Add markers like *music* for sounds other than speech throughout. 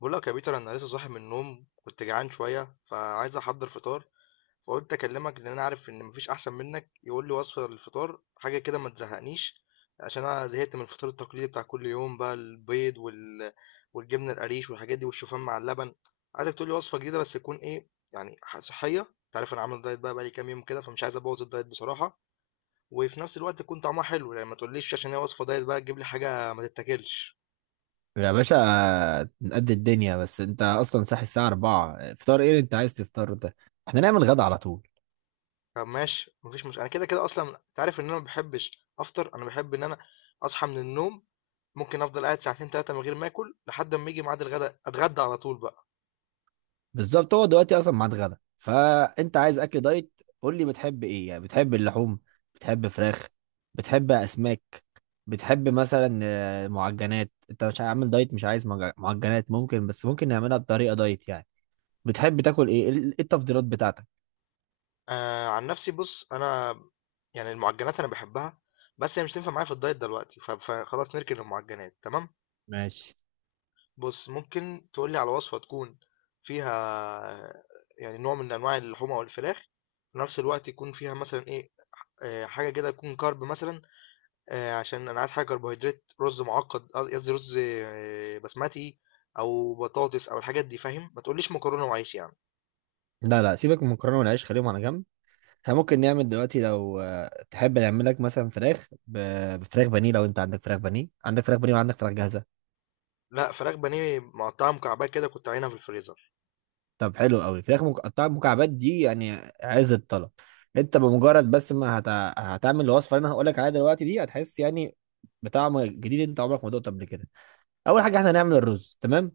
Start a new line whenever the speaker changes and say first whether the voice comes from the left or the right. left: بقول لك يا بيتر، انا لسه صاحي من النوم، كنت جعان شويه فعايز احضر فطار. فقلت اكلمك لان انا عارف ان مفيش احسن منك يقول لي وصفه للفطار، حاجه كده ما تزهقنيش. عشان انا زهقت من الفطار التقليدي بتاع كل يوم بقى، البيض والجبنه القريش والحاجات دي والشوفان مع اللبن. عايزك تقول لي وصفه جديده بس تكون ايه يعني صحيه. انت عارف انا عامل دايت بقى بقالي كام يوم كده، فمش عايز ابوظ الدايت بصراحه. وفي نفس الوقت تكون طعمها حلو، يعني ما تقوليش عشان هي وصفه دايت بقى تجيب لي حاجه ما تتاكلش.
right: يا باشا، نقد الدنيا. بس انت اصلا صاحي الساعة 4، فطار ايه اللي انت عايز تفطر ده؟ احنا نعمل غدا على طول.
left: طب ماشي، مفيش مشكلة. انا كده كده اصلا انت عارف ان انا ما بحبش افطر، انا بحب ان انا اصحى من النوم ممكن افضل قاعد ساعتين ثلاثة من غير ما اكل لحد ما يجي ميعاد الغداء اتغدى على طول بقى.
right: بالظبط، هو دلوقتي اصلا ميعاد غدا. فانت عايز اكل دايت، قول لي بتحب ايه؟ يعني بتحب اللحوم، بتحب فراخ، بتحب اسماك، بتحب مثلا معجنات؟ انت مش عامل دايت؟ مش عايز معجنات ممكن، بس ممكن نعملها بطريقة دايت يعني. بتحب تاكل ايه؟ ايه التفضيلات بتاعتك؟
left: آه، عن نفسي بص انا يعني المعجنات انا بحبها، بس هي مش تنفع معايا في الدايت دلوقتي، فخلاص نركن المعجنات. تمام.
right: ماشي.
left: بص ممكن تقولي على وصفة تكون فيها يعني نوع من انواع اللحوم او الفراخ، في نفس الوقت يكون فيها مثلا ايه، آه، حاجة كده تكون كارب مثلا. آه، عشان انا عايز حاجه كربوهيدرات، رز معقد، قصدي رز آه، بسمتي او بطاطس او الحاجات دي، فاهم؟ ما تقوليش مكرونه وعيش يعني.
right: لا، سيبك من المكرونة والعيش، خليهم على جنب. احنا ممكن نعمل دلوقتي لو تحب نعمل لك مثلا فراخ بفراخ بانيه. لو انت عندك فراخ بانيه، عندك فراخ بانيه وعندك فراخ جاهزه.
left: لا، فراخ بانيه مقطعه مكعبات كده كنت عينها في الفريزر.
right: طب حلو قوي، فراخ مقطعه مكعبات دي يعني عز الطلب. انت بمجرد بس ما هت... هتعمل الوصفه اللي انا هقول لك عليها دلوقتي دي، هتحس يعني بطعم جديد انت عمرك ما دقته قبل كده. اول حاجه احنا هنعمل الرز، تمام.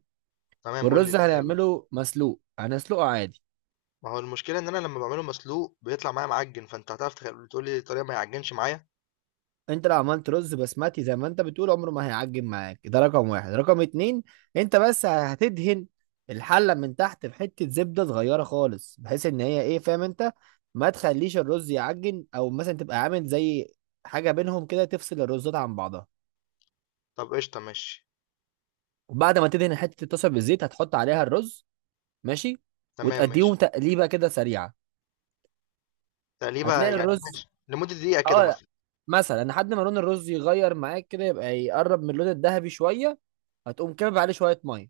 left: تمام، قول لي
right: والرز
left: ازاي الرز.
right: هنعمله مسلوق، هنسلقه عادي.
left: ما هو المشكله ان انا لما بعمله مسلوق بيطلع معايا معجن، فانت هتعرف تقول لي الطريقه ما يعجنش معايا.
right: انت لو عملت رز بسمتي زي ما انت بتقول عمره ما هيعجن معاك، ده رقم واحد. رقم اتنين، انت بس هتدهن الحلة من تحت بحتة زبدة صغيرة خالص، بحيث ان هي ايه، فاهم انت، ما تخليش الرز يعجن، او مثلا تبقى عامل زي حاجة بينهم كده تفصل الرزات عن بعضها.
left: طب قشطه، ماشي.
right: وبعد ما تدهن حتة الطاسة بالزيت، هتحط عليها الرز، ماشي،
left: تمام
right: وتأديهم
left: ماشي.
right: تقليبة كده سريعة.
left: تقليبه
right: هتلاقي
left: يعني
right: الرز،
left: ماشي، لمده دقيقه كده
right: اه، لا،
left: مثلا.
right: مثلا لحد ما لون الرز يغير معاك كده يبقى يقرب من اللون الذهبي شوية، هتقوم كابب عليه شوية مية.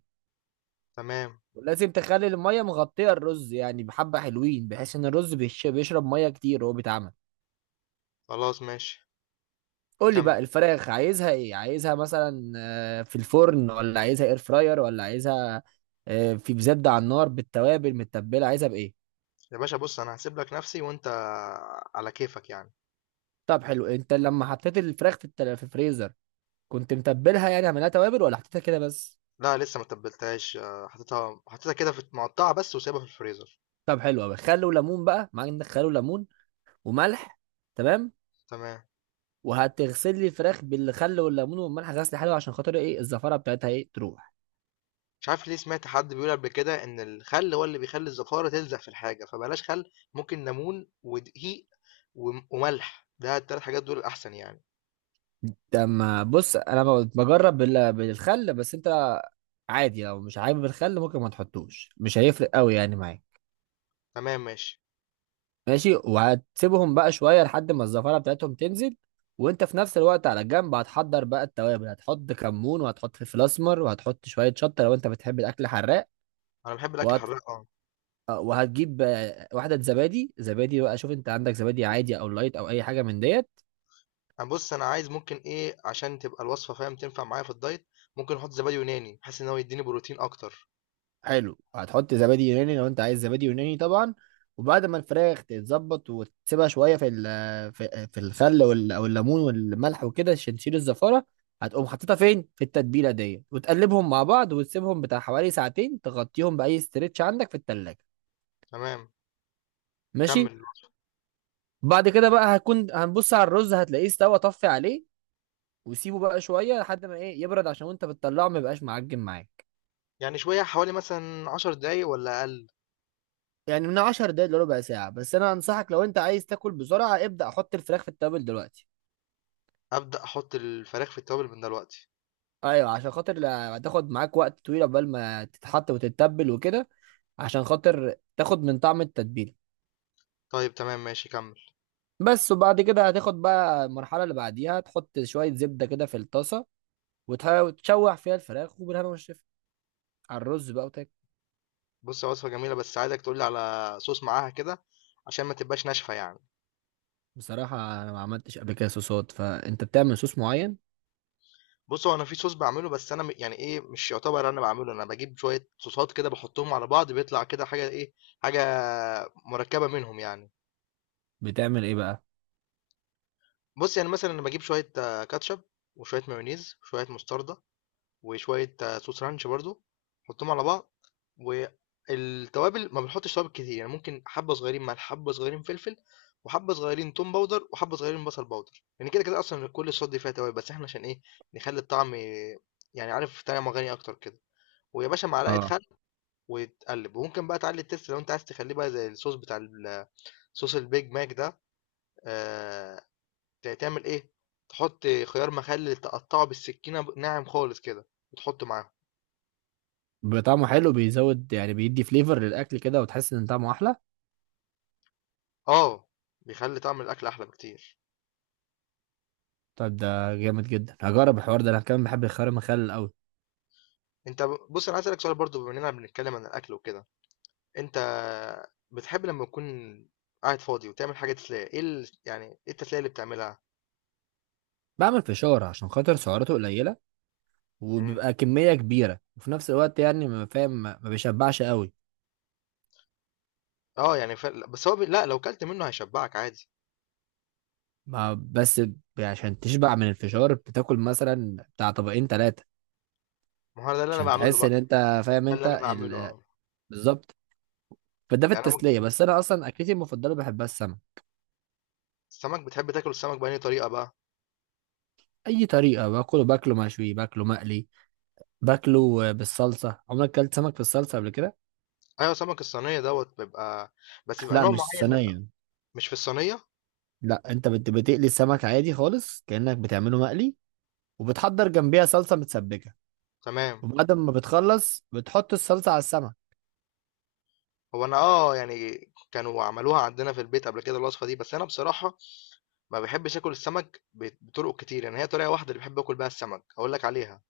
left: تمام.
right: ولازم تخلي المية مغطية الرز يعني بحبة حلوين، بحيث ان الرز بيشرب مية كتير وهو بيتعمل.
left: خلاص ماشي،
right: قول لي
left: كمل.
right: بقى الفراخ عايزها ايه؟ عايزها مثلا في الفرن، ولا عايزها اير فراير، ولا عايزها في بزبدة على النار بالتوابل متبلة؟ عايزها بايه؟
left: يا باشا بص انا هسيب لك نفسي، وانت على كيفك يعني.
right: طب حلو. انت لما حطيت الفراخ في في الفريزر كنت متبلها؟ يعني عملها توابل ولا حطيتها كده بس؟
left: لا، لسه ما تبلتهاش. آه، حطيتها كده في مقطعه بس، وسايبها في الفريزر.
right: طب حلو قوي. خل وليمون بقى معاك؟ عندك خل وليمون وملح؟ تمام.
left: تمام.
right: وهتغسل لي الفراخ بالخل والليمون والملح غسل حلو، عشان خاطر ايه، الزفاره بتاعتها ايه تروح.
left: مش عارف ليه، سمعت حد بيقول قبل كده ان الخل هو اللي بيخلي الزفاره تلزق في الحاجه، فبلاش خل، ممكن ليمون ودقيق وملح، ده التلات حاجات دول الاحسن يعني.
right: لما بص انا بجرب بالخل، بس انت عادي لو مش حابب الخل ممكن ما تحطوش، مش هيفرق قوي يعني معاك.
left: تمام ماشي.
right: ماشي. وهتسيبهم بقى شويه لحد ما الزفاره بتاعتهم تنزل. وانت في نفس الوقت على جنب هتحضر بقى التوابل، هتحط كمون، وهتحط فلفل اسمر، وهتحط شويه شطه لو انت بتحب الاكل حراق.
left: انا بحب الاكل
right: وهت...
left: حراق، اه.
right: وهتجيب واحده زبادي. زبادي بقى، شوف انت عندك زبادي عادي او لايت او اي حاجه من ديت.
left: انا بص انا عايز ممكن ايه عشان تبقى الوصفه، فاهم، تنفع معايا في الدايت، ممكن احط زبادي يوناني بحيث ان هو يديني بروتين اكتر.
right: حلو، هتحط زبادي يوناني لو انت عايز زبادي يوناني طبعا. وبعد ما الفراخ تتظبط وتسيبها شويه في في الخل او الليمون والملح وكده عشان تشيل الزفاره، هتقوم حاططها فين في التتبيله دي، وتقلبهم مع بعض، وتسيبهم بتاع حوالي ساعتين، تغطيهم باي استرتش عندك في التلاجة.
left: تمام،
right: ماشي.
left: كمل الوصفة.
right: بعد كده بقى هكون هنبص على الرز، هتلاقيه استوى، طفي عليه. وسيبه بقى شويه لحد ما ايه يبرد، عشان وانت بتطلعه ما يبقاش معجن معاك.
left: يعني شويه، حوالي مثلا 10 دقايق ولا اقل؟
right: يعني من 10 دقايق لربع ساعة. بس أنا أنصحك لو أنت عايز تاكل بسرعة، ابدأ حط الفراخ في التبل دلوقتي.
left: ابدا احط الفراخ في التوابل من دلوقتي.
right: أيوة، عشان خاطر هتاخد معاك وقت طويل عقبال ما تتحط وتتبل وكده، عشان خاطر تاخد من طعم التتبيلة.
left: طيب تمام ماشي، كمل.
right: بس. وبعد كده هتاخد بقى المرحلة اللي بعديها، تحط شوية زبدة كده في الطاسة، وتشوح فيها الفراخ، وبالهنا والشفا على الرز بقى، وتاكل.
left: بص هي وصفة جميلة، بس عايزك تقولي على صوص معاها كده عشان ما تبقاش ناشفة يعني.
right: بصراحة أنا ما عملتش قبل كده صوصات، فأنت بتعمل صوص معين؟
left: بص هو انا في صوص بعمله، بس انا يعني ايه، مش يعتبر انا بعمله، انا بجيب شوية صوصات كده بحطهم على بعض، بيطلع كده حاجة ايه، حاجة مركبة منهم يعني.
right: بتعمل إيه بقى؟
left: بص يعني مثلا انا بجيب شوية آه، كاتشب وشوية مايونيز وشوية مستردة وشوية آه، صوص رانش برضو، حطهم على بعض. والتوابل ما بنحطش توابل كتير يعني، ممكن حبة صغيرين ملح، حبة صغيرين فلفل، وحبة صغيرين توم باودر، وحبة صغيرين بصل باودر. يعني كده كده أصلا كل الصوص دي فيها توابل، بس احنا عشان ايه نخلي الطعم يعني، عارف، طعم غني أكتر كده. ويا باشا معلقة
right: اه،
left: خل وتقلب، وممكن بقى تعلي التست لو انت عايز تخليه بقى زي الصوص بتاع صوص البيج ماك ده. آه، تعمل ايه، تحط خيار مخلل تقطعه بالسكينة ناعم خالص كده وتحطه معاه.
right: بطعمه حلو، بيزود يعني، بيدي فليفر للأكل كده، وتحس إن طعمه أحلى.
left: آه، بيخلّي طعم الأكل أحلى بكتير.
right: طب ده جامد جدا، هجرب الحوار ده. انا كمان بحب الخيار المخلل قوي.
left: أنت، بُص، أنا عايز أسألك سؤال برضه بما إننا بنتكلم عن الأكل وكده، أنت بتحب لمّا تكون قاعد فاضي وتعمل حاجة تسلية، إيه يعني إيه التسلية اللي بتعملها؟
right: بعمل فشار عشان خاطر سعراته قليله،
left: إمم،
right: وبيبقى كميه كبيره، وفي نفس الوقت يعني، ما فاهم، ما بيشبعش قوي.
left: آه، يعني ف بس هو ب لأ لو كلت منه هيشبعك عادي.
right: ما بس عشان تشبع من الفشار بتاكل مثلا بتاع طبقين ثلاثه،
left: ما هو ده اللي أنا
right: عشان
left: باعمله
right: تحس ان
left: بقى.
right: انت فاهم
left: ده
right: انت
left: اللي أنا باعمله، آه.
right: بالظبط. فده في
left: يعني أنا
right: التسليه.
left: ممكن
right: بس انا اصلا اكلتي المفضله بحبها السمك.
left: السمك، بتحب تاكل السمك بأنهي طريقة بقى؟
right: اي طريقه باكله، باكله مشوي، باكله مقلي، باكله بالصلصه. عمرك اكلت سمك بالصلصه قبل كده؟
left: أيوه، سمك الصينية دوّة بيبقى، بس بيبقى
right: لا
left: نوع
right: مش
left: معيّن منه.
right: صينيه.
left: مش في الصينية؟
right: لا، انت بتقلي السمك عادي خالص كأنك بتعمله مقلي، وبتحضر جنبيها صلصة متسبكة،
left: تمام.
right: وبعد ما بتخلص بتحط الصلصة على السمك.
left: هو أنا آه، يعني كانوا عملوها عندنا في البيت قبل كده الوصفة دي، بس أنا بصراحة ما بيحبش ياكل السمك بطرق كتير، يعني هي طريقة واحدة اللي بحب اكل بيها السمك اقول لك عليها.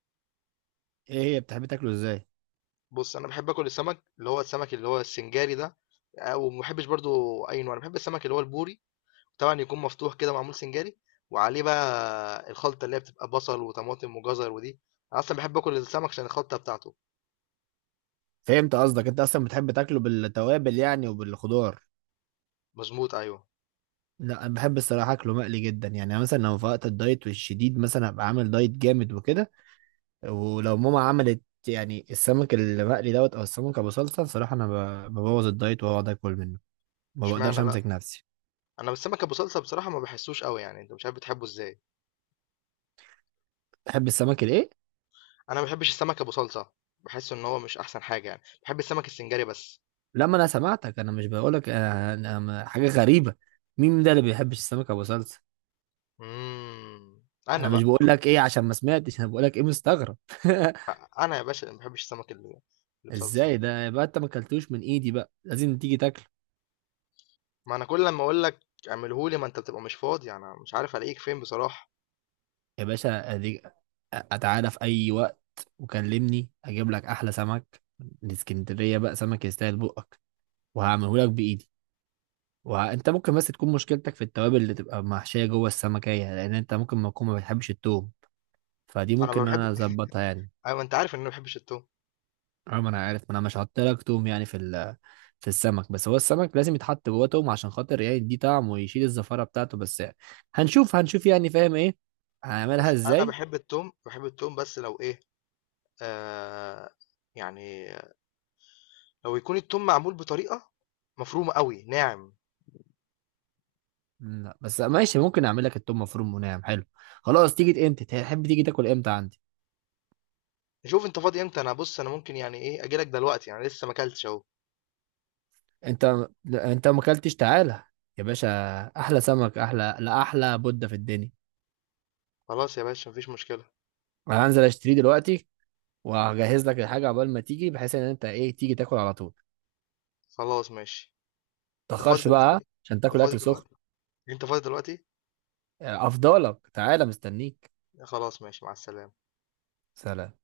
right: ايه هي، بتحب تاكله ازاي؟
left: بص انا بحب اكل السمك اللي هو السمك اللي هو السنجاري ده. آه، وما بحبش برضو اي نوع، انا بحب السمك اللي هو البوري، طبعا يكون مفتوح كده معمول سنجاري، وعليه بقى الخلطة اللي هي بتبقى بصل وطماطم وجزر ودي. انا اصلا بحب اكل السمك عشان الخلطة بتاعته.
right: فهمت قصدك، انت اصلا بتحب تاكله بالتوابل يعني وبالخضار.
left: مظبوط، ايوه.
right: لا انا بحب الصراحه اكله مقلي جدا، يعني أنا مثلا لو في وقت الدايت والشديد، مثلا ابقى عامل دايت جامد وكده، ولو ماما عملت يعني السمك المقلي دوت او السمك ابو صلصه، صراحه انا ببوظ الدايت واقعد اكل منه، ما بقدرش
left: اشمعنى بقى،
right: امسك نفسي.
left: انا بالسمك ابو صلصة بصراحة ما بحسوش قوي يعني، انت مش عارف بتحبه ازاي.
right: بحب السمك الايه.
left: انا ما بحبش السمك ابو صلصة، بحس ان هو مش احسن حاجة يعني، بحب السمك السنجاري بس.
right: لما انا سمعتك، انا مش بقول لك حاجه غريبه؟ مين ده اللي بيحبش السمك ابو صلصه؟
left: امم، انا
right: انا مش
left: بقى،
right: بقول لك ايه عشان ما سمعتش، انا بقول لك ايه مستغرب. *laughs*
left: انا يا باشا اللي ما بحبش السمك اللي اللي بصلصه.
right: ازاي ده يبقى انت ما اكلتوش من ايدي؟ بقى لازم تيجي تاكله
left: ما انا كل لما اقول لك اعمله لي ما انت بتبقى مش فاضي، انا مش عارف الاقيك فين بصراحه.
right: يا باشا. اديك، اتعالى في اي وقت وكلمني، اجيب لك احلى سمك من اسكندريه، بقى سمك يستاهل بقك، وهعمله لك بايدي. وانت ممكن بس تكون مشكلتك في التوابل اللي تبقى محشيه جوه السمكيه، لان انت ممكن ما تكون ما بتحبش التوم، فدي
left: انا
right: ممكن
left: ما
right: إن انا
left: بحب
right: اظبطها يعني.
left: *laughs* ايوه، انت عارف ان انا ما بحبش التوم.
right: اه، ما انا عارف، ما انا مش حاطط لك توم يعني في السمك. بس هو السمك لازم يتحط جوه توم عشان خاطر يعني يديه طعم ويشيل الزفاره بتاعته. بس هنشوف، هنشوف يعني فاهم ايه، هنعملها
left: بص انا
right: ازاي.
left: بحب التوم بس لو ايه، آه، يعني لو يكون التوم معمول بطريقه مفرومه قوي، ناعم.
right: لا بس ماشي، ممكن اعمل لك التوم مفروم وناعم، حلو. خلاص، تيجي امتى تحب تيجي تاكل امتى عندي؟
left: شوف انت فاضي امتى، انا بص انا ممكن يعني ايه اجي لك دلوقتي يعني، لسه ما اكلتش اهو.
right: انت انت ما اكلتش، تعالى يا باشا، احلى سمك، احلى، لا احلى بودة في الدنيا.
left: خلاص يا باشا، مفيش مشكله.
right: انا هنزل اشتريه دلوقتي، وهجهز لك الحاجه عقبال ما تيجي، بحيث ان انت ايه تيجي تاكل على طول.
left: خلاص ماشي. انت فاضي
right: متأخرش
left: دلوقتي؟
right: بقى عشان
left: انت
right: تاكل
left: فاضي
right: اكل سخن.
left: دلوقتي؟ انت فاضي دلوقتي؟
right: افضلك، تعالى، مستنيك.
left: خلاص ماشي، مع السلامه.
right: سلام.